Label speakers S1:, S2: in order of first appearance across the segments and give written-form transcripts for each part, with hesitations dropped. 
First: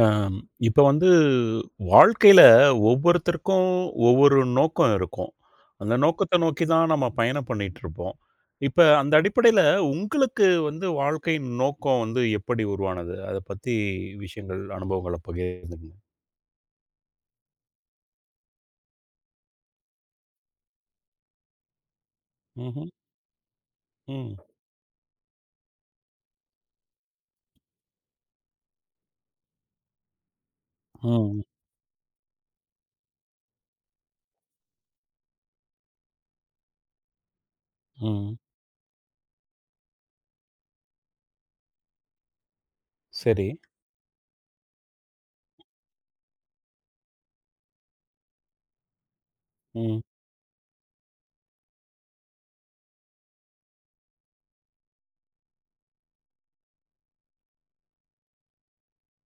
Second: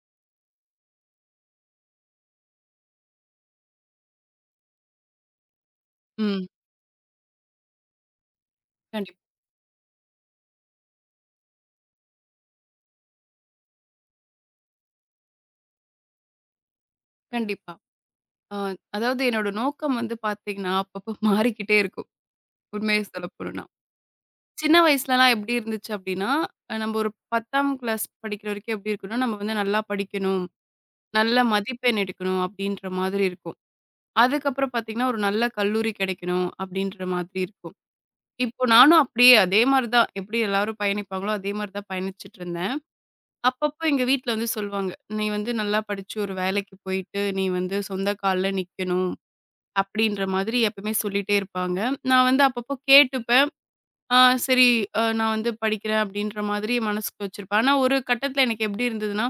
S1: அம் இப்ப வந்து வாழ்க்கையில ஒவ்வொருத்தருக்கும் ஒவ்வொரு நோக்கம் இருக்கும். அந்த நோக்கத்த
S2: ம்.
S1: நோக்கி தான் நம்ம பயணம் பண்ணிட்டுருப்போம். இப்ப அந்த
S2: கண்டிப்
S1: அடிப்படையில உங்களுக்கு வந்து வாழ்க்கையின் நோக்கம் வந்து எப்படி உருவானது? அத பத்தி விஷயங்கள், அனுபவங்கள பகிர்ந்துக்கங்க.
S2: கண்டிப்பா. அ அதாவது என்னோட நோக்கம் வந்து பார்த்தீங்கன்னா, அப்பப்போ மாறிக்கிட்டே இருக்கும்.
S1: ம்ஹ்ம்.
S2: உண்மைய சொல்லப்போணும்னா.
S1: ம்.
S2: சின்ன வயசுலலாம் எப்படி இருந்துச்சு அப்படின்னா, நம்ம ஒரு 10ஆம் கிளாஸ் படிக்கிற வரைக்கும் எப்படி இருக்கும்னா, நம்ம வந்து நல்லா படிக்கணும், நல்ல
S1: ம்.
S2: மதிப்பெண் எடுக்கணும் அப்படின்ற மாதிரி இருக்கும். அதுக்கப்புறம் பார்த்தீங்கன்னா, ஒரு நல்ல கல்லூரி கிடைக்கணும் அப்படின்ற மாதிரி இருக்கும்.
S1: ம்.
S2: இப்போ நானும் அப்படியே அதே மாரி தான். எப்படி எல்லாரும் பயணிப்பாங்களோ, அதே மாரி தான் பயணிச்சுட்டு இருந்தேன்.
S1: சரி.
S2: அப்பப்போ எங்க வீட்ல வந்து சொல்லுவாங்க, "நீ வந்து நல்லா படிச்சு ஒரு வேலைக்கு போயிட்டு, நீ வந்து சொந்த கால்ல நிக்கணும்."
S1: ம்.
S2: அப்படின்ற மாதிரி எப்பவுமே சொல்லிட்டே இருப்பாங்க. நான் வந்து அப்பப்போ கேட்டுப்பேன். ஆ, சரி, நான் வந்து படிக்கிறேன் அப்படின்ற மாதிரி மனசுக்கு வச்சிருப்பேன். ஆனா ஒரு கட்டத்தில எனக்கு எப்படி இருந்ததுன்னா,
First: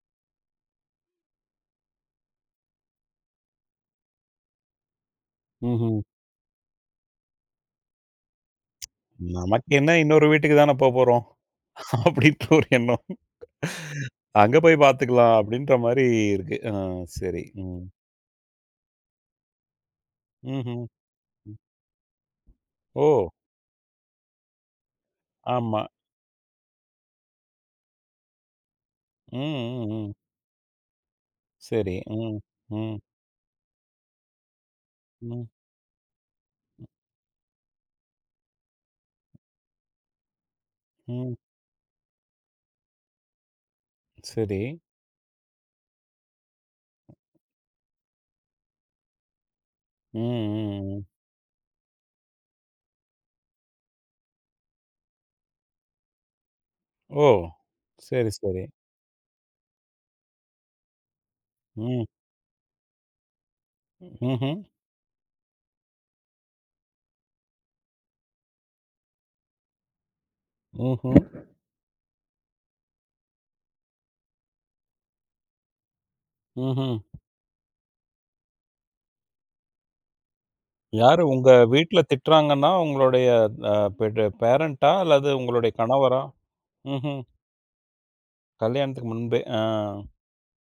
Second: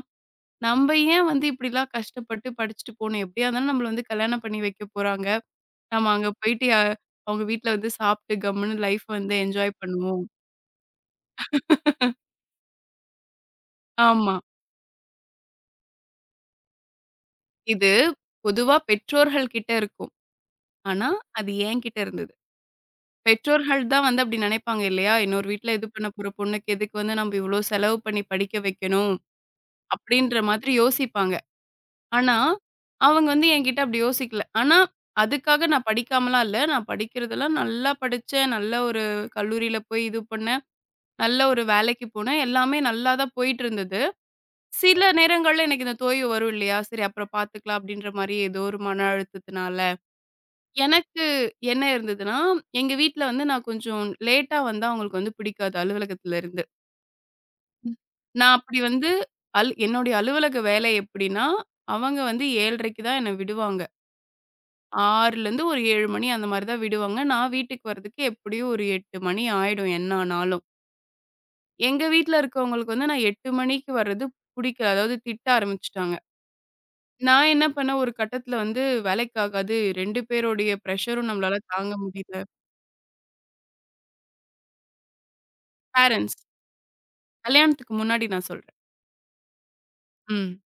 S2: நம்ம ஏன் வந்து இப்படிலாம் கஷ்டப்பட்டு படிச்சுட்டு போணும்? எப்படியா இருந்தாலும் நம்மள வந்து கல்யாணம் பண்ணி வைக்க போறாங்க.
S1: ம்ஹ்ம்.
S2: நம்ம அங்க போயிட்டு அவங்க வீட்ல வந்து சாப்பிட்டு கம்முன்னு லைஃப் வந்து
S1: நமக்கு
S2: என்ஜாய்
S1: என்ன
S2: பண்ணுவோம்.
S1: இன்னொரு வீட்டுக்கு தானே போப்போறோம். அப்படின்ற ஒரு எண்ணம்.
S2: ஆமா.
S1: அங்க போய் பார்த்துக்கலாம் அப்படின்ற மாரி இருக்கு. ஆ, சரி. ம்.
S2: இது பொதுவா பெற்றோர்கள் கிட்ட இருக்கும்.
S1: ம்ஹ்ம்.
S2: ஆனா அது என்கிட்ட இருந்தது.
S1: ஓ!
S2: பெற்றோர்கள் தான் வந்து அப்படி நினைப்பாங்க இல்லையா? இன்னொரு வீட்ல
S1: ஆமா.
S2: இது பண்ண போற பொண்ணுக்கு எதுக்கு வந்து நம்ம இவ்வளோ செலவு பண்ணி படிக்க வைக்கணும்?
S1: ம், ம், ம்.
S2: அப்படின்ற மாதிரி யோசிப்பாங்க.
S1: சரி.
S2: ஆனா,
S1: ம், ம்,
S2: அவங்க வந்து என்கிட்ட அப்படி யோசிக்கல. ஆனா,
S1: ம்,
S2: அதுக்காக நான் படிக்காமலாம் இல்ல. நான் படிக்கிறதெல்லாம் நல்லா படிச்சேன். நல்ல ஒரு கல்லூரியில போய் இது பண்ணேன்.
S1: ம்.
S2: நல்ல ஒரு வேலைக்கு போனேன். எல்லாமே நல்லா தான் போயிட்டுருந்தது.
S1: சரி.
S2: சில நேரங்கள்ல எனக்கு இந்த தொய்வு வரும் இல்லையா? சரி அப்புறம் பார்த்துக்கலாம் அப்படின்ற மாரி ஏதோ ஒரு மன அழுத்தத்தினால.
S1: ம், ம், ம்.
S2: எனக்கு என்ன இருந்ததுன்னா, எங்க வீட்ல வந்து நான் கொஞ்சம் லேட்டா வந்தா அவங்களுக்கு வந்து பிடிக்காது அலுவலகத்திலருந்து.
S1: ஓ! சரி,
S2: நான்
S1: சரி.
S2: அப்படி வந்து என்னுடைய அலுவலக வேலை எப்படின்னா,
S1: ம்.
S2: அவங்க வந்து 7:30க்கு தான் என்ன விடுவாங்க.
S1: ம்ஹ்ம்.
S2: 6லேருந்து ஒரு 7 மணி அந்த மாரி தான் விடுவாங்க. நான் வீட்டுக்கு வரதுக்கு எப்படியும் ஒரு 8 மணி ஆயிடும் என்ன ஆனாலும்.
S1: ம்ஹ்ம்.
S2: எங்க வீட்ல இருக்கவங்களுக்கு வந்து நான் 8 மணிக்கு வர்றது புடிக்கல. அதாவது திட்ட ஆரம்பிச்சுட்டாங்க.
S1: ம்ஹ்ம்.
S2: நான் என்ன பண்ணேன் ஒரு கட்டத்தில வந்து வேலைக்காகாது 2 பேருடைய
S1: யாரு
S2: பிரஷரும்
S1: உங்க
S2: நம்மளால தாங்க
S1: வீட்ல
S2: முடியல.
S1: திட்டுறாங்கன்னா, உங்களுடைய அ பெட் பேரன்ட்டா? அல்லது உங்களுடைய கணவரா?
S2: பேரன்ட்ஸ்,
S1: ம்ஹ்ம்.
S2: கல்யாணத்துக்கு முன்னாடி நான் சொல்றேன்.
S1: கல்யாணத்துக்கு முன்பே. ஆ.
S2: ம்.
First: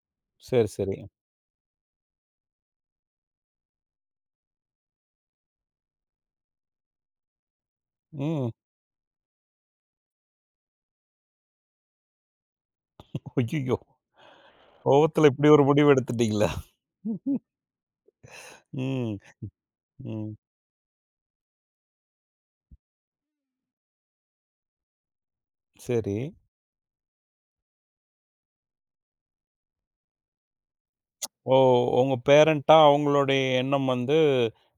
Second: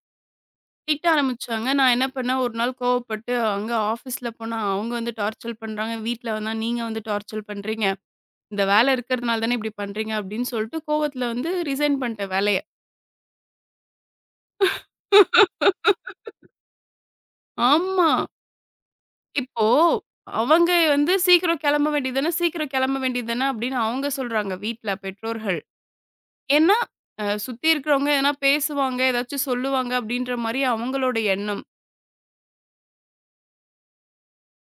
S1: சரி, சரி.
S2: திட்ட ஆரம்பிச்சாங்க. நான் என்ன பண்ணேன், ஒரு நாள் கோவப்பட்டு அங்க ஆஃபீஸ்ல போனா அவங்க வந்து டார்ச்சல் பண்றாங்க. வீட்ல வந்தா நீங்க வந்து டார்ச்சல் பண்றீங்க.
S1: ம்.
S2: இந்த வேல இருக்கிறதுனால தானே இப்படி பண்றீங்க அப்படின்னு சொல்லிட்டு கோவத்துல வந்து ரிசைன் பண்ணிட்டேன் வேலைய.
S1: ஐய்யய்யோ! கோவத்துல இப்படி ஒரு முடிவு எடுத்துட்டீங்களா?
S2: ஆமா.
S1: ம்,
S2: இப்போ
S1: ம்.
S2: அவங்க வந்து சீக்கிரம் கிளம்ப வேண்டியது தானே, சீக்கிரம் கிளம்ப வேண்டியது தானே அப்படின்னு அவங்க சொல்றாங்க வீட்ல பெற்றோர்கள்.
S1: சரி.
S2: ஏன்னா, சுத்தி இருக்கிறவங்க எதனா பேசுவாங்க, ஏதாச்சும் சொல்லுவாங்க அப்படின்ற மாரி அவங்களோட
S1: ஓ!
S2: எண்ணம்.
S1: உங்க பேரன்ட்டா அவங்களுடைய எண்ணம் வந்து,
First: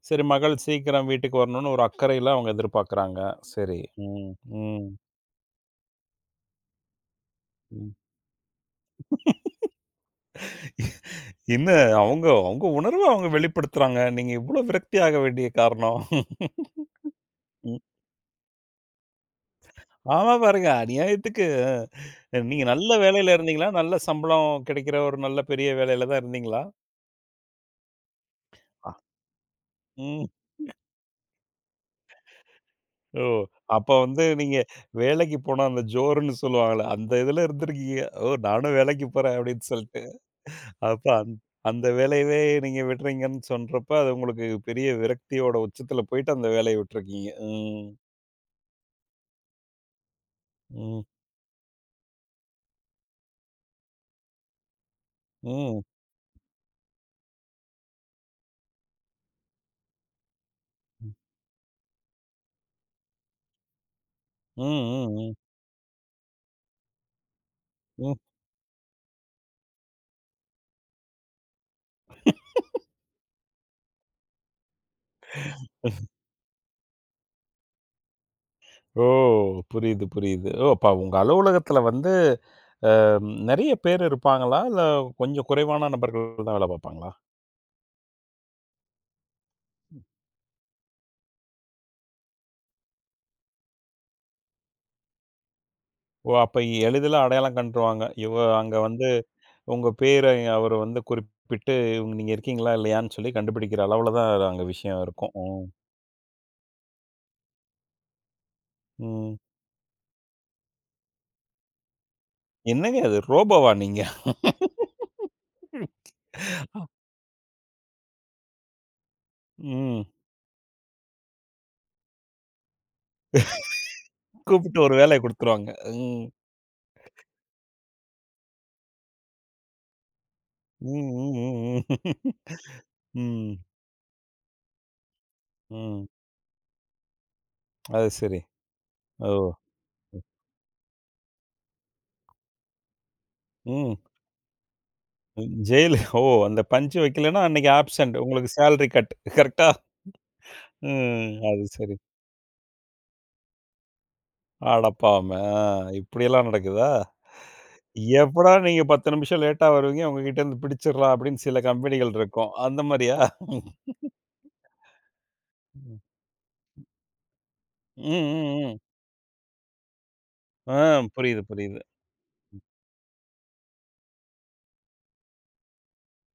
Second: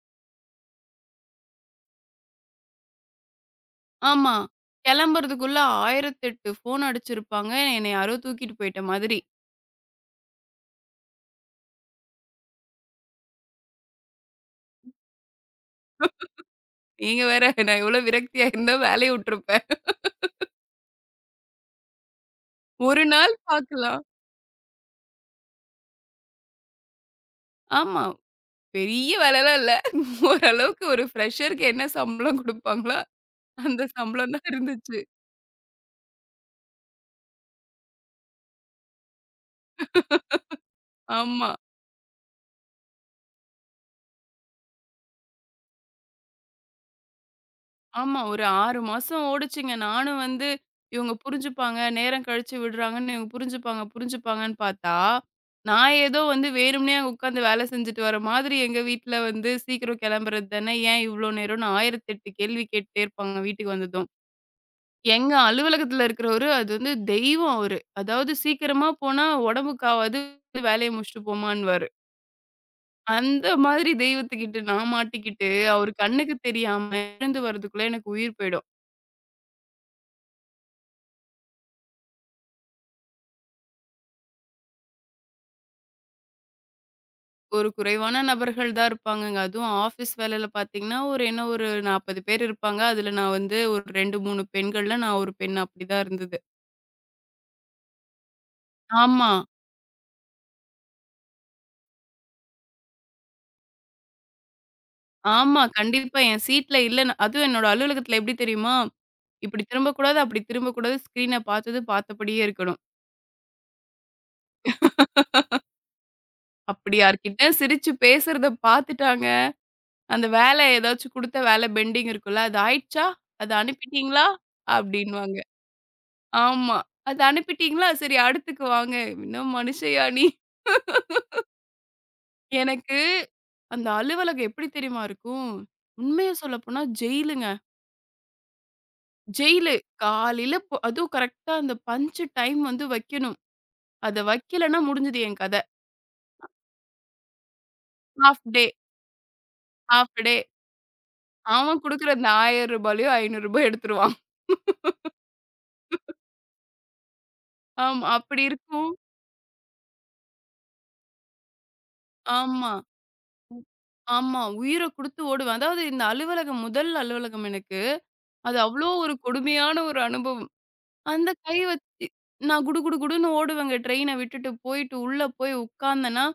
S1: சரி மகள் சீக்கிரம் வீட்டுக்கு வரணும்னு ஒரு அக்கறையில அவங்க எதிர்பார்க்குறாங்க. சரி. ம்.
S2: ஆமா.
S1: ம்.
S2: கெளம்புறதுக்குள்ள 1008 ஃபோன் அடிச்சிருப்பாங்க.
S1: ம்.
S2: என்னைய யாரோ தூக்கிட்டு போயிட்ட மாதிரி.
S1: என்ன அவங்க அவங்க உணர்வ அவங்க வெளிப்படுத்துறாங்க. நீங்க இவ்ளோ விரக்தியாக வேண்டிய காரணம்.
S2: நீங்க வேற
S1: ம்.
S2: நான் எவ்வளோ விரக்தியா இருந்தா வேலைய விட்டுருப்பேன்.
S1: ஆமா, பாருங்க. அநியாயத்துக்கு நீங்க நல்ல
S2: ஒரு நாள்
S1: வேலையில இருந்தீங்களா? நல்ல
S2: பாக்கலாம்.
S1: சம்பளம் கிடைக்கிற ஒரு நல்ல பெரிய வேலையில தான் இருந்தீங்களா?
S2: ஆமா.
S1: ஆ.
S2: பெரிய வேலைலாம் இல்ல.
S1: ம்.
S2: ஓரளவுக்கு ஒரு ஃப்ரெஷருக்கு என்ன சம்பளம் குடுப்பாங்களோ,
S1: ஓ!
S2: அந்த
S1: அப்ப வந்து
S2: சம்பளம் தான்
S1: நீங்க
S2: இருந்துச்சு.
S1: வேலைக்கு போனா அந்த ஜோர்ன்னு சொல்லுவாங்கல்ல, அந்த இதுல இருந்திருக்கீங்க. ஓ! நானும் வேலைக்கு போறேன் அப்படின்னு சொல்லிட்டு. அப்ப
S2: ஆமா.
S1: அந்த வேலையவே நீங்க விடுறீங்கன்னு சொல்றப்ப, அது உங்களுக்கு பெரிய விரக்தியோட உச்சத்துல போயிட்டு அந்த வேலைய விட்டுருக்கீங்க. ம்.
S2: ஆமா. ஒரு 6 மாசம் ஓடுச்சுங்க. நானும் வந்து
S1: ம்.
S2: இவங்க புரிஞ்சுப்பாங்க, நேரம் கழிச்சு விடுறாங்கன்னு இவங்க புரிஞ்சுப்பாங்க, புரிஞ்சுப்பாங்கன்னு பார்த்தா,
S1: ம்.
S2: நான் ஏதோ வந்து வேணும்னே அங்க உட்காந்து வேலை செஞ்சுட்டு வர மாதிரி எங்க வீட்ல வந்து சீக்கிரம் கிளம்புறது தானே, ஏன்
S1: ம்.
S2: இவ்ளோ நேரம்னு 1008 கேள்வி கேட்டுட்டே இருப்பாங்க வீட்டுக்கு வந்ததும்.
S1: ம். ம்.
S2: எங்க அலுவலகத்துல இருக்கிறவரு அது வந்து தெய்வம் அவரு.
S1: ம்.
S2: அதாவது சீக்கிரமா போனா உடம்புக்கு ஆவாது, வேலைய முடிச்சுட்டு போமான்னுவாரு. அந்த மாதிரி தெய்வத்துக்கிட்ட நான் மாட்டிக்கிட்டு, அவரு கண்ணுக்கு தெரியாம எழுந்து வர்றதுக்குள்ள எனக்கு உயிர் போயிடும்.
S1: ஓ! புரியுது, புரியுது. ஓ! அப்ப உங்க அலுவலகத்துல வந்து நெறைய பேர் இருப்பாங்களா? இல்ல கொஞ்சம் குறைவான நபர்கள் தான் வேல பார்ப்பாங்களா?
S2: ஒரு குறைவான நபர்கள் தான் இருப்பாங்கங்க. அதுவும் ஆஃபீஸ் வேலையில பார்த்தீங்கன்னா, ஒரு என்ன ஒரு 40 பேர் இருப்பாங்க. அதில நான் வந்து ஒரு 2, 3 பெண்கள்ல நான் ஒரு பெண் அப்படிதான்
S1: ஓ!
S2: இருந்தது.
S1: அப்ப எளிதில அடையாளம் கண்டுருவாங்க. இவ அங்க வந்து
S2: ஆமா,
S1: உங்க பேர அவரு வந்து குறிப்பிட்டு, இவங்க நீங்க இருக்கீங்களா? இல்லையான்னு சொல்லி கண்டுபிடிக்கிற அளவுல தான் அங்க விஷயம் இருக்கும்.
S2: ஆமா.
S1: ம்.
S2: கண்டிப்பா என் சீட்ல இல்ல. நான்- அதுவும் என்னோட அலுவலகத்தில எப்படி தெரியுமா?
S1: ம்.
S2: இப்படி திரும்பக்கூடாது, அப்படி திரும்பக்கூடாது. ஸ்க்ரீன பார்த்தது பார்த்தபடியே இருக்கணும்.
S1: என்னங்க அது ரோபோவா நீங்க?
S2: அப்படி யார்கிட்ட சிரிச்சு பேசுறத பார்த்துட்டாங்க.
S1: ம்.
S2: அந்த வேலை ஏதாச்சும் குடுத்த வேலை பெண்டிங் இருக்கும்ல. அது ஆயிடுச்சா? அது அனுப்பிட்டீங்களா?
S1: கூப்பிட்டு ஒரு வேலைய
S2: அப்படின்னுவாங்க.
S1: குடுத்துருவாங்க. ம்.
S2: ஆமா. அது அனுப்பிட்டீங்களா? சரி அடுத்துக்கு வாங்க. இன்னும் மனுஷயா நீ?
S1: ம், ம், ம், ம்.
S2: எனக்கு
S1: ம்,
S2: அந்த அலுவலகம் எப்படி தெரியுமா இருக்கும்?
S1: ம்.
S2: உண்மைய சொல்லப்போனா ஜெயிலுங்க.
S1: அது சரி. ஓ!
S2: ஜெயிலு. காலையில போ அதுவும் கரெக்ட்டா அந்த பஞ்ச் டைம் வந்து வைக்கணும்.
S1: ம்.
S2: அத வைக்கலன்னா முடிஞ்சது என் கத.
S1: ஜெயில், ஓ! அந்த பஞ்ச் வைக்கலன்னா அன்னைக்கு ஆப்சென்ட்.
S2: ஹால்ஃப்
S1: உங்களுக்கு
S2: டே,
S1: சேலரி கட். கரெக்ட்டா?
S2: Half day.
S1: ம். அது
S2: அவன்
S1: சரி.
S2: குடுக்குற அந்த ரூ. 1000 ரூ. 500 எடுத்துருவான்.
S1: அடப்பாவமே! ஆ, இப்படியெல்லாம் நடக்குதா?
S2: ஆமா. அப்படி
S1: எப்படா நீங்க
S2: இருக்கும்.
S1: 10 நிமிஷம் லேட்டா வருவீங்க, உங்ககிட்ட இருந்து பிடிச்சிடலாம் அப்படின்னு சில கம்பெனிகள் இருக்கும்.
S2: ஆமா,
S1: அந்த மாரியா?
S2: ஆமா. உயிர குடுத்து ஓடுவேன். அதாவது
S1: ம்.
S2: இந்த அலுவலகம் முதல் அலுவலகம் எனக்கு.
S1: ம்,
S2: அது
S1: ம், ம்.
S2: அவ்ளோ ஒரு கொடுமையான ஒரு அனுபவம்.
S1: ஆ,
S2: அந்த
S1: புரியுது,
S2: கை
S1: புரியுது.
S2: வச்சு நான் குடு குடு குடுன்னு ஓடுவேங்க ட்ரெயின விட்டுட்டு போயிட்டு உள்ள போய் உட்கார்ந்தேன்னா,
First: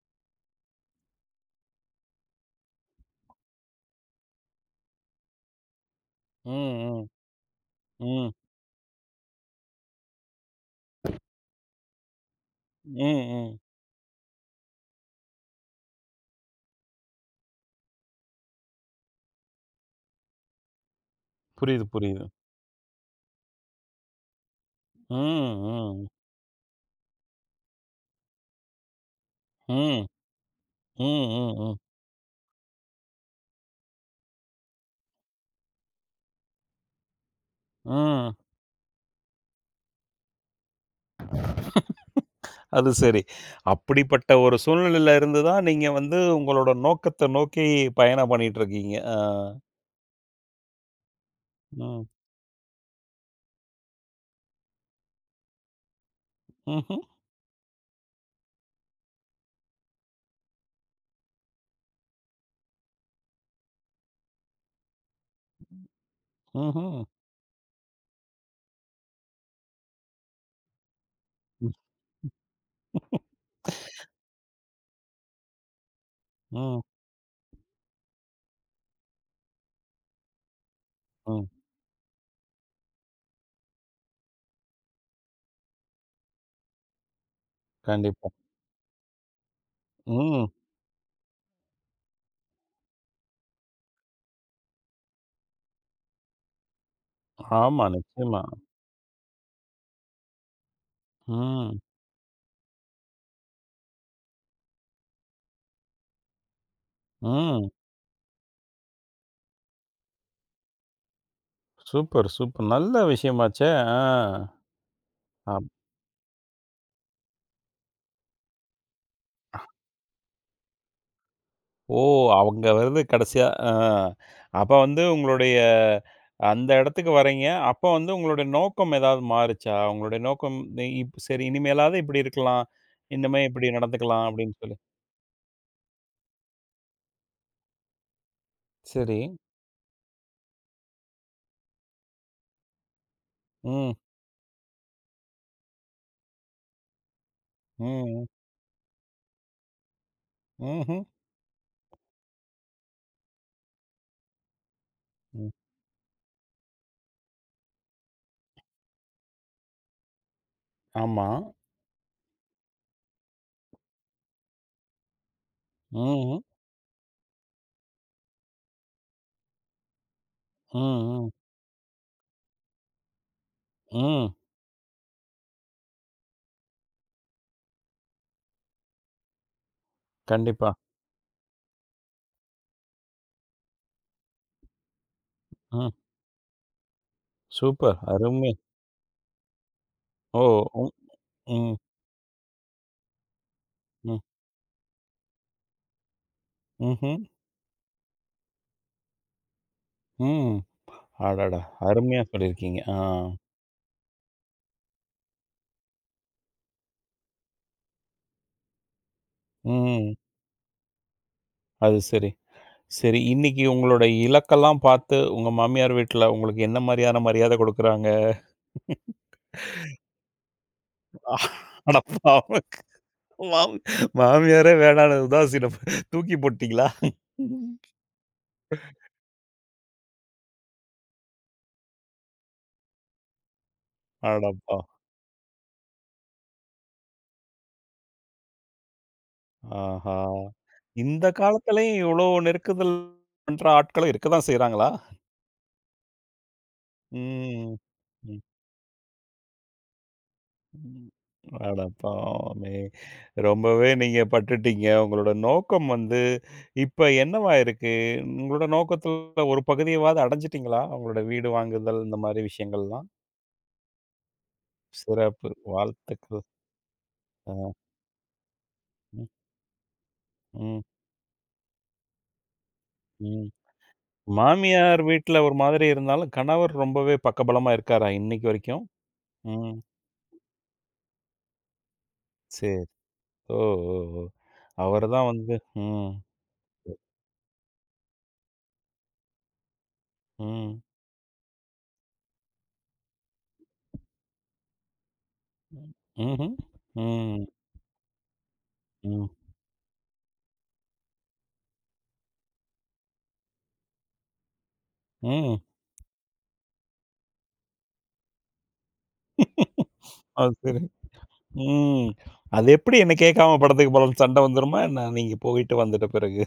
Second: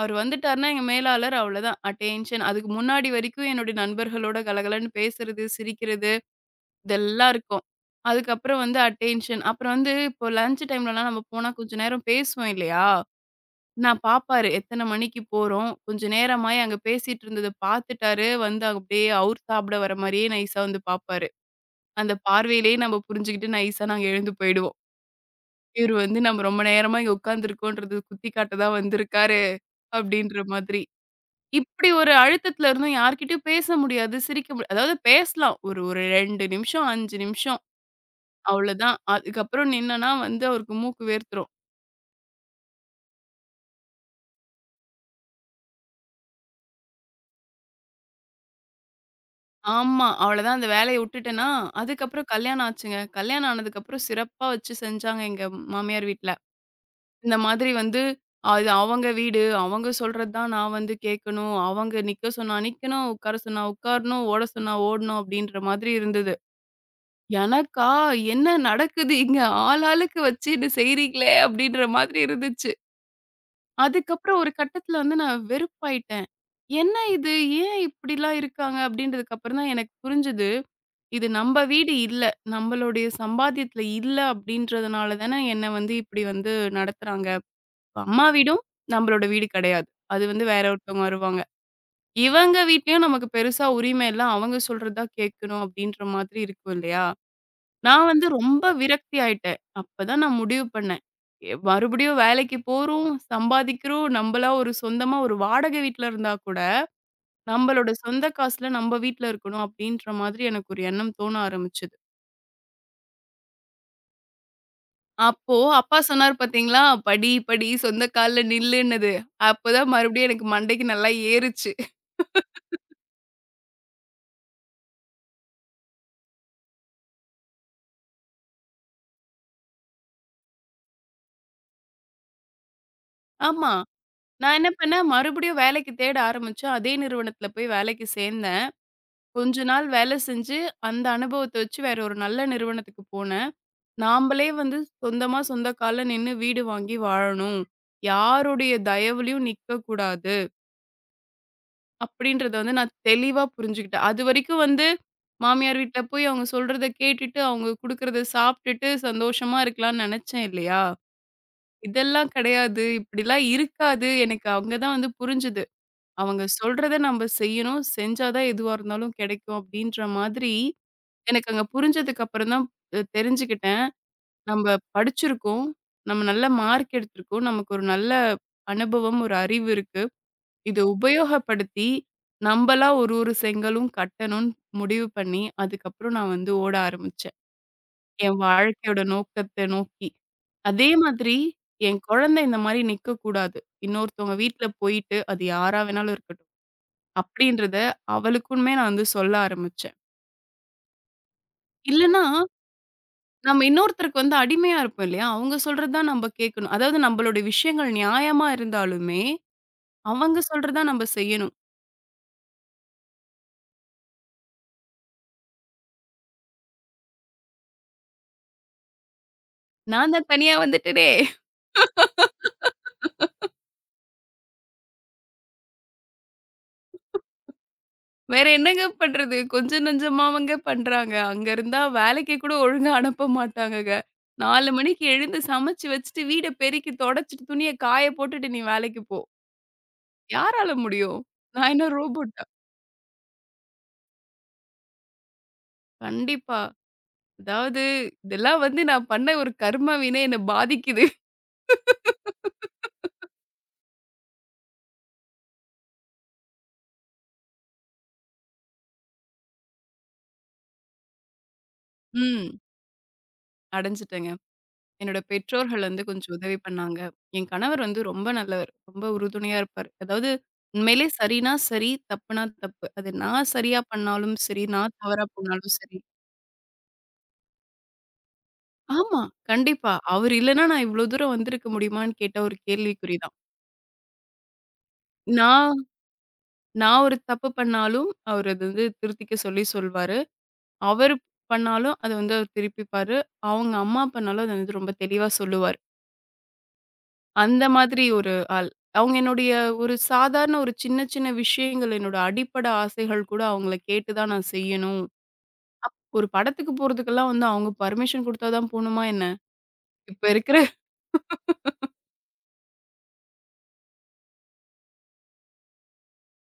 S2: அவரு வந்துட்டாருன்னா எங்க மேலாளர் அவ்வளோதான் அட்டென்ஷன். அதுக்கு முன்னாடி வரைக்கும் என்னுடைய நண்பர்களோட கலகலன்னு பேசுறது, சிரிக்கிறது
S1: ம், ம்,
S2: இதெல்லாம் இருக்கும்.
S1: ம்,
S2: அதுக்கப்புறம் வந்து அட்டென்ஷன். அப்புறம் வந்து இப்போ லஞ்ச் டைம்லலாம் நம்ம போனா கொஞ்ச நேரம் பேசுவோம் இல்லையா?
S1: ம், ம்.
S2: நான் பாப்பாரு எத்தன மணிக்கு போறோம்? கொஞ்ச நேரமாயி அங்க பேசிட்டு இருந்தத பார்த்துட்டாரு. வந்து அப்படியே அவரு சாப்பிட வர மாரியே நைஸா வந்து பார்ப்பாரு.
S1: புரியுது,
S2: அந்த
S1: புரியுது.
S2: பார்வையிலேயே நம்ம புரிஞ்சுகிட்டு நைஸா நாங்க எழுந்து போயிடுவோம்.
S1: ம்,
S2: இவரு
S1: ம்,
S2: வந்து நம்ம ரொம்ப நேரமா இங்க உட்கார்ந்துருக்கோம்ன்றது குத்தி காட்ட தான் வந்திருக்காரு
S1: ம்,
S2: அப்படின்ற மாதிரி.
S1: ம், ம், ம்,
S2: இப்படி ஒரு அழுத்தத்துல இருந்தும் யார்கிட்டயும் பேச முடியாது, சிரிக்க முடியாது. அதாவது பேசலாம். ஒரு ஒரு 2 நிமிஷம், 5 நிமிஷம்
S1: ம்.
S2: அவ்வளோதான். அதுக்கப்புறம் நின்னனா வந்து அவருக்கு மூக்கு வேர்த்துரும்.
S1: அது சரி. அப்படிப்பட்ட ஒரு சூழ்நிலையில இருந்து தான் நீங்க வந்து உங்களோட நோக்கத்த நோக்கி பயணம் பண்ணிட்டு இருக்கீங்க. ஆ,
S2: ஆமா. அவ்வளோதான் அந்த வேலைய விட்டுட்டேனா,
S1: ம்,
S2: அதுக்கப்புறம் கல்யாணம் ஆச்சுங்க. கல்யாணம் ஆனதுக்கப்புறம் சிறப்பா வச்சு செஞ்சாங்க எங்க மாமியார் வீட்ல.
S1: ம்ஹ்ம்,
S2: இந்த மாதிரி வந்து, அது அவங்க வீடு, அவங்க சொல்றது தான் நான் வந்து கேட்கணும். அவங்க நிக்க சொன்னா நிக்கணும், உட்கார சொன்னா உட்காரணும், ஓட சொன்னா ஓடணும் அப்படின்ற மாதிரி இருந்தது.
S1: ம்ஹ்ம்.
S2: எனக்கா, என்ன நடக்குது இங்க? ஆளாளுக்கு வச்சுட்டு செய்றீங்களே அப்படின்ற மாதிரி இருந்துச்சு. அதுக்கப்புறம் ஒரு கட்டத்தில வந்து நான் வெறுப்பாயிட்டேன்.
S1: ம்,
S2: என்ன இது? ஏன் இப்படிலாம் இருக்காங்க? அப்படின்றதுக்கு அப்புறம் தான் எனக்கு புரிஞ்சது. இது
S1: ம்.
S2: நம்ப வீடு இல்ல. நம்மளுடைய சம்பாத்தியத்தில இல்ல அப்படின்றதுனால தானே என்ன வந்து இப்படி வந்து நடத்துறாங்க. அம்மா
S1: கண்டிப்பா.
S2: வீடும் நம்மளோட வீடு கிடையாது. அது வந்து
S1: ம்.
S2: வேற ஒருத்தவங்க வருவாங்க. இவங்க வீட்லயும் நமக்கு பெருசா உரிமை இல்ல. அவங்க சொல்றது தான் கேட்கணும் அப்படின்ற மாதிரி இருக்கும் இல்லையா?
S1: ஆமா,
S2: நான் வந்து
S1: நிச்சயமா.
S2: ரொம்ப விரக்தி ஆயிட்டேன். அப்பதான் நான் முடிவு பண்ணேன்.
S1: ம்,
S2: மறுபடியும் வேலைக்கு போறோம், சம்பாதிக்கிறோம். நம்பளா ஒரு சொந்தமா ஒரு வாடகை வீட்ல இருந்தா கூட,
S1: ம்.
S2: நம்மளோட சொந்த காசுல நம்ம வீட்ல இருக்கணும் அப்படின்ற மாதிரி எனக்கு ஒரு எண்ணம் தோண ஆரம்பிச்சது.
S1: Super, super. நல்ல விஷயமாச்சே! ஆ.
S2: அப்போ அப்பா சொன்னாரு பார்த்தீங்களா? "படி, படி சொந்த கால்ல நில்லுன்னது." அப்பதான் மறுபடியும் எனக்கு மண்டைக்கு நல்லா ஏறுச்சு.
S1: ஓ! அவங்க வருது கடைசியா. ஆ. அப்ப வந்து உங்களுடைய அந்த இடத்துக்கு வர்றீங்க. அப்ப வந்து உங்களுடைய நோக்கம் ஏதாவது மாறுச்சா? உங்களுடைய நோக்கம் நீ சரி இனிமேலாவது இப்படி இருக்கலாம். இனிமே இப்படி
S2: ஆமா.
S1: நடந்துக்கலாம் அப்படின்னு
S2: நான் என்ன
S1: சொல்லி.
S2: பண்ணேன், மறுபடியும் வேலைக்கு தேட ஆரம்பிச்சேன். அதே நிறுவனத்தில போய் வேலைக்கு சேர்ந்தேன்.
S1: சரி.
S2: கொஞ்ச நாள் வேலை செஞ்சு, அந்த அனுபவத்த வச்சு வேற ஒரு நல்ல நிறுவனத்துக்கு போனேன்.
S1: ம்.
S2: நாம்பளே வந்து சொந்தமா, சொந்த கால்ல நின்னு வீடு வாங்கி வாழணும்.
S1: ம்.
S2: யாருடைய தயவுலயும் நிக்கக்கூடாது.
S1: ம்ஹ்ம்.
S2: அப்படின்றத வந்து நான் தெளிவா புரிஞ்சுகிட்டேன். அதுவரைக்கும் வந்து
S1: ம்.
S2: மாமியார் வீட்ல போய் அவங்க சொல்றத கேட்டுட்டு, அவங்க குடுக்கறத சாப்ட்டுட்டு சந்தோஷமா இருக்கலாம்னு நெனச்சேன் இல்லையா?
S1: ஆமா.
S2: இதெல்லாம் கிடையாது. இப்படிலாம் இருக்காது. எனக்கு அங்க தான் வந்து புரிஞ்சுது.
S1: ம்ஹ்ம்.
S2: அவங்க சொல்றத நம்ப செய்யணும். செஞ்சா தான் எதுவா இருந்தாலும் கெடைக்கும் அப்டின்ற மாதிரி,
S1: ம். ம்.
S2: எனக்கு அங்க புரிஞ்சதுக்கு அப்புறம் தான் தெரிஞ்சுக்கிட்டேன்.
S1: ம்.
S2: நம்ப படிச்சிருக்கோம். நம்ம நல்ல மார்க் எடுத்திருக்கோம். நமக்கு ஒரு நல்ல அனுபவம், ஒரு அறிவு இருக்கு.
S1: கண்டிப்பா.
S2: இத உபயோகப்படுத்தி, நம்பளா ஒரு ஒரு செங்கலும் கட்டணும்னு முடிவு பண்ணி,
S1: ம்.
S2: அதுக்கப்புறம் நான் வந்து ஓட ஆரம்பிச்சேன்.
S1: சூப்பர்.
S2: என்
S1: அருமை.
S2: வாழ்க்கையோட நோக்கத்த நோக்கி.
S1: ஓ!
S2: அதே
S1: ம்.
S2: மாதிரி
S1: ம்.
S2: என் குழந்தை இந்த மாரி நிக்கக்கூடாது.
S1: ம்.
S2: இன்னொருத்தவங்க வீட்ல போயிட்டு, அது யாரா வேணாலும் இருக்கட்டும்.
S1: ம்ஹ்ம்.
S2: அப்படின்றத அவளுக்குமே நான் வந்து சொல்ல ஆரம்பிச்சேன்.
S1: ம். அடடா!
S2: இல்லன்னா,
S1: அருமையா சொல்லியிருக்கீங்க. ஆ.
S2: நம்ம இன்னொருத்தருக்கு வந்து அடிமையா இருப்போம் இல்லையா? அவங்க சொல்றது தான் நம்ப கேட்கணும். அதாவது நம்மளுடைய விஷயங்கள் நியாயமா இருந்தாலுமே,
S1: ம்.
S2: அவங்க சொல்றது தான் நம்ம செய்யணும்.
S1: அது சரி. சரி. இன்னைக்கு உங்களோட இலக்கெல்லாம் பார்த்து, உங்க மாமியார் வீட்ல உங்களுக்கு என்ன மாரியான மரியாதை குடுக்குறாங்க?
S2: நான் தான் தனியா வந்துட்டேனே!
S1: அட பாவம்! மாமி மாமியாரே வேணான்னு உதாசீனம் தூக்கி போட்டீங்களா?
S2: வேற என்னங்க பண்றது? கொஞ்சம் நஞ்சமாவங்க பண்றாங்க. அங்க இருந்தா வேலைக்கு கூட ஒழுங்கா அனுப்ப மாட்டாங்கங்க. 4
S1: அடப்பா!
S2: மணிக்கு எழுந்து சமைச்சு வச்சுட்டு, வீட பெருக்கி தொடச்சுட்டு, துணிய காய போட்டுட்டு, "நீ வேலைக்கு போ."
S1: ஆஹா!
S2: யாரால முடியும்?
S1: இந்த
S2: நான் என்ன
S1: காலத்திலயும் இவ்ளோ
S2: ரோபோட்டா?
S1: நெருக்குதல் பண்ற ஆட்களும் இருக்க தான் செய்றாங்களா?
S2: கண்டிப்பா.
S1: ம்.
S2: அதாவது, இதெல்லாம் வந்து நான் பண்ண ஒரு கர்மவினை என்ன பாதிக்குது.
S1: ம். அட பாவமே! ரொம்பவே நீங்க பட்டுட்டீங்க. உங்களோட நோக்கம் வந்து இப்ப என்னவா இருக்கு? உங்களோட நோக்கத்துல ஒரு பகுதியவாது அடைஞ்சுட்டீங்களா? உங்களோட வீடு வாங்குதல் இந்த மாரி
S2: ம்.
S1: விஷயங்கள்லாம்?
S2: அடைஞ்சுட்டேங்க. என்னோட
S1: சிறப்பு.
S2: பெற்றோர்கள் வந்து கொஞ்சம்
S1: வாழ்த்துக்கள்.
S2: உதவி பண்ணாங்க. என்
S1: அ,
S2: கணவர் வந்து ரொம்ப நல்லவர். ரொம்ப
S1: ம்,
S2: உறுதுணையா இருப்பாரு. அதாவது
S1: ம்,
S2: உண்மையிலே சரின்னா சரி, தப்புனா தப்பு. அது
S1: ம்.
S2: நான் சரியா பண்ணாலும் சரி, நான்
S1: மாமியார்
S2: தவறா
S1: வீட்ல ஒரு
S2: பண்ணாலும்
S1: மாதிரி
S2: சரி.
S1: இருந்தாலும், கணவர் ரொம்பவே பக்கபலமா இருக்காரா இன்னைக்கு வரைக்கும்?
S2: ஆமா.
S1: ம்.
S2: கண்டிப்பா. அவரு இல்லன்னா நான் இவ்ளோ தூரம் வந்திருக்க முடியுமான்னு கேட்டா ஒரு
S1: சரி.
S2: கேள்விக்குறி தான்.
S1: ஓ! ஓ! ஓ! அவரு தான் வந்து
S2: நான்
S1: ம்,
S2: நான் ஒரு தப்பு பண்ணாலும், அவரு அது வந்து திருத்திக்க சொல்லி சொல்வாரு.
S1: ம்,
S2: அவரு பண்ணாலும் அத வந்து அவர் திருப்பிப்பாரு. அவங்க அம்மா பண்ணாலும் அத வந்து ரொம்ப தெளிவா சொல்லுவாரு.
S1: ம். ம்ஹ்ம். ம்,
S2: அந்த மாதிரி ஒரு ஆள். அவங்க
S1: ம்,
S2: என்னுடைய ஒரு சாதாரண ஒரு சின்ன சின்ன விஷயங்கள், என்னோட அடிப்படை ஆசைகள் கூட அவங்கள கேட்டு தான் நான் செய்யணும்.
S1: ம்.
S2: ஒரு படத்துக்கு போறதுக்கெல்லாம் வந்து அவங்க பர்மிஷன் குடுத்தா தான் போணுமா என்ன? இப்ப
S1: அது
S2: இருக்கிற
S1: சரி. ம். அது எப்படி என்ன கேட்காம படத்துக்கு போலாம்ன்னு சண்டை வந்துருமா என்ன? நீங்க போயிட்டு வந்துட்ட பிறகு?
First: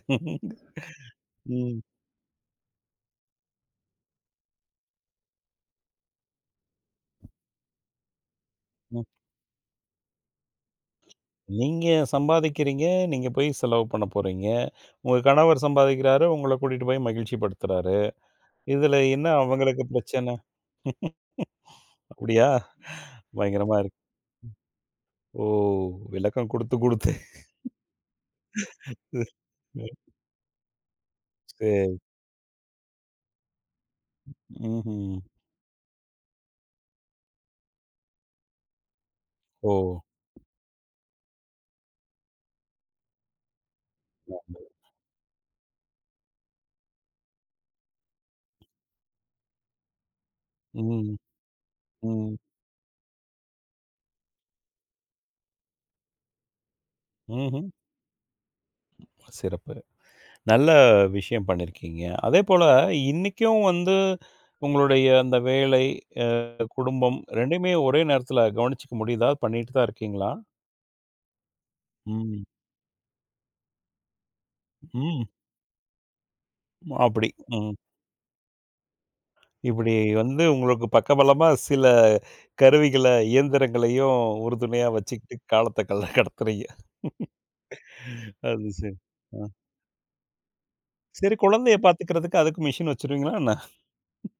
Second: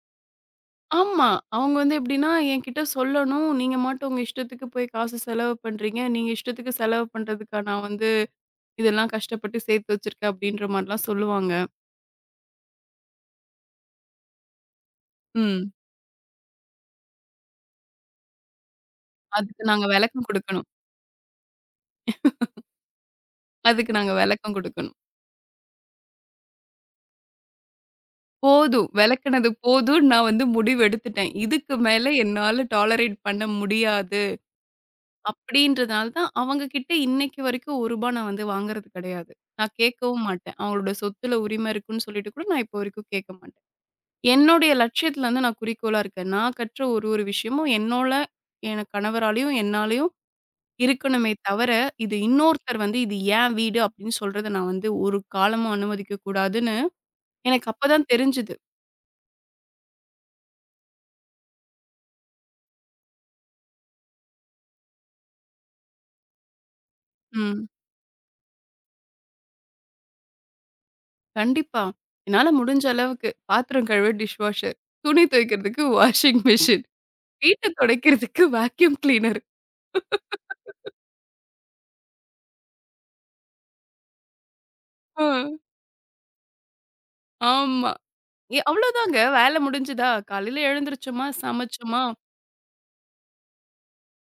S2: ஆமா. அவங்க
S1: ம்.
S2: வந்து எப்படின்னா, என்கிட்ட சொல்லணும். நீங்க மாட்டும் உங்க இஷ்டத்துக்கு போய் காசு செலவு பண்றீங்க. நீங்க இஷ்டத்துக்கு செலவு பண்றதுக்கா நான் வந்து
S1: ம்.
S2: இதெல்லாம் கஷ்டப்பட்டு சேர்த்து வச்சிருக்கேன் அப்படின்ற மாரிலாம் சொல்லுவாங்க.
S1: நீங்க சம்பாதிக்கிறீங்க. நீங்க போய் செலவு பண்ண போறீங்க. உங்க கணவர்
S2: ம்.
S1: சம்பாதிக்கிறாரு. உங்கள கூட்டிட்டு போய் மகிழ்ச்சிப்படுத்துறாரு. இதுல என்ன
S2: அதுக்கு
S1: அவங்களுக்கு
S2: நாங்க விளக்கம்
S1: பிரச்சனை?
S2: குடுக்கணும்.
S1: அப்படியா? பயங்கரமா
S2: அதுக்கு
S1: இருக்கு.
S2: நாங்க விளக்கம் குடுக்கணும்.
S1: ஓ! விளக்கம் குடுத்து, குடுத்து.
S2: போதும். விளக்குனது போதும். நான் வந்து முடிவு எடுத்துட்டேன். இதுக்கு
S1: சரி.
S2: மேல என்னால டாலரேட் பண்ண முடியாது.
S1: ம்ஹ்ம்.
S2: அப்படின்றதுனால தான் அவங்க கிட்ட இன்னைக்கு வரைக்கும் ரூ. 1 நான் வந்து வாங்குறது கிடையாது.
S1: ஓ!
S2: நான் கேட்கவும் மாட்டேன். அவங்களோட சொத்துல உரிமை இருக்குன்னு சொல்லிட்டு கூட நான் இப்போ வரைக்கும் கேட்க மாட்டேன். என்னுடைய லட்சியத்துல வந்து நான் குறிக்கோளா இருக்கேன். நான் கற்ற ஒரு ஒரு விஷயமும் என்னோட என் கணவராலயும், என்னாலயும்
S1: ம்.
S2: இருக்கணுமே தவிர, இது
S1: ம்.
S2: இன்னொருத்தர் வந்து இது என் வீடு அப்படின்னு சொல்றத நான் வந்து ஒரு காலமும் அனுமதிக்க கூடாதுன்னு
S1: ம்ஹ்ம்.
S2: எனக்கு அப்பதான் தெரிஞ்சது.
S1: சிறப்பு. நல்ல விஷயம் பண்ணியிருக்கீங்க. அதேபோல இன்னைக்கும் வந்து உங்களுடைய அந்த வேலை, அ குடும்பம்
S2: ம்.
S1: 2யுமே ஒரே நேரத்தில கவனிச்சுக்க முடியுதா? பண்ணிட்டு தான் இருக்கீங்களா?
S2: கண்டிப்பா.
S1: ம்,
S2: என்னால முடிஞ்ச அளவுக்கு பாத்திரம் கழுவ டிஷ் வாஷர், துணி
S1: ம்.
S2: துவைக்கிறதுக்கு வாஷிங் மிஷின்,
S1: அப்படி.
S2: வீட்ட
S1: ம்.
S2: துடைக்கிறதுக்கு வேக்யூம் கிளீனர்.
S1: இப்படி வந்து உங்களுக்கு பக்கபலமா சில கருவிகள, இயந்திரங்களையும் உறுதுணையா
S2: ஆ.
S1: வச்சுக்கிட்டு காலத்த கல கடத்துறீங்க.
S2: ஆமா.
S1: அது சரி.
S2: அவ்வளோதாங்க.
S1: அ.
S2: வேல முடிஞ்சுதா? காலையில எழுந்திரிச்சோமா,
S1: சரி, குழந்தைய
S2: சமைச்சோமா,
S1: பார்த்துக்கிறதுக்கு அதுக்கும் மிஷின் வச்சுருவீங்களா என்ன?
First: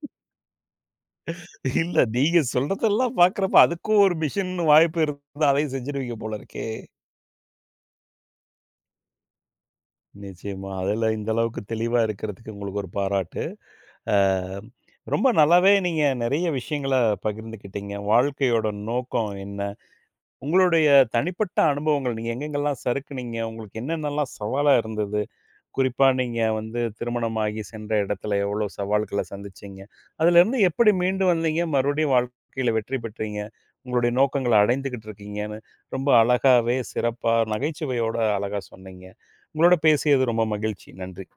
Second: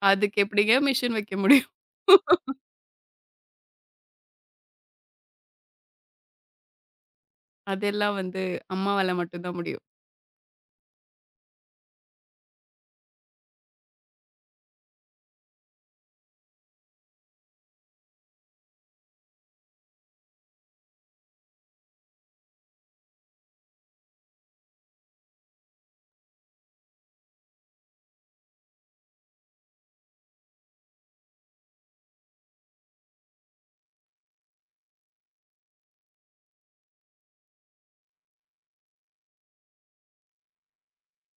S2: அதுக்கு எப்படிங்க மிஷின் வைக்க முடியும்?
S1: இல்ல நீங்க சொல்றதெல்லாம் பார்க்குறப்ப அதுக்கும் ஒரு மிஷின் வாய்ப்பு இருந்தா அதையும் செஞ்சுருவீங்க போல இருக்கே!
S2: அதெல்லாம் வந்து அம்மாவால மட்டும் தான் முடியும்.
S1: நிச்சயமா. அதுல இந்த அளவுக்கு தெளிவா இருக்கிறதுக்கு உங்களுக்கு ஒரு பாராட்டு. அ ரொம்ப நல்லாவே நீங்க நெறைய விஷயங்கள பகிர்ந்துக்கிட்டீங்க. வாழ்க்கையோட நோக்கம் என்ன? உங்களுடைய தனிப்பட்ட அனுபவங்கள் நீங்க எங்கெங்கெல்லாம் சறுக்குனீங்க? உங்களுக்கு என்னென்னலாம் சவாலா இருந்தது? குறிப்பா நீங்க வந்து திருமணமாகி சென்ற இடத்துல எவ்வளோ சவால்கள சந்திச்சீங்க? அதுலேருந்து எப்படி மீண்டு வந்தீங்க? மறுபடியும் வாழ்க்கையில வெற்றி பெற்றீங்க? உங்களுடைய நோக்கங்கள அடைந்துகிட்டு இருக்கீங்கன்னு ரொம்ப அழகாவே, சிறப்பா, நகைச்சுவையோட அழகா சொன்னீங்க. உங்களோட பேசியது ரொம்ப மகிழ்ச்சி. நன்றி.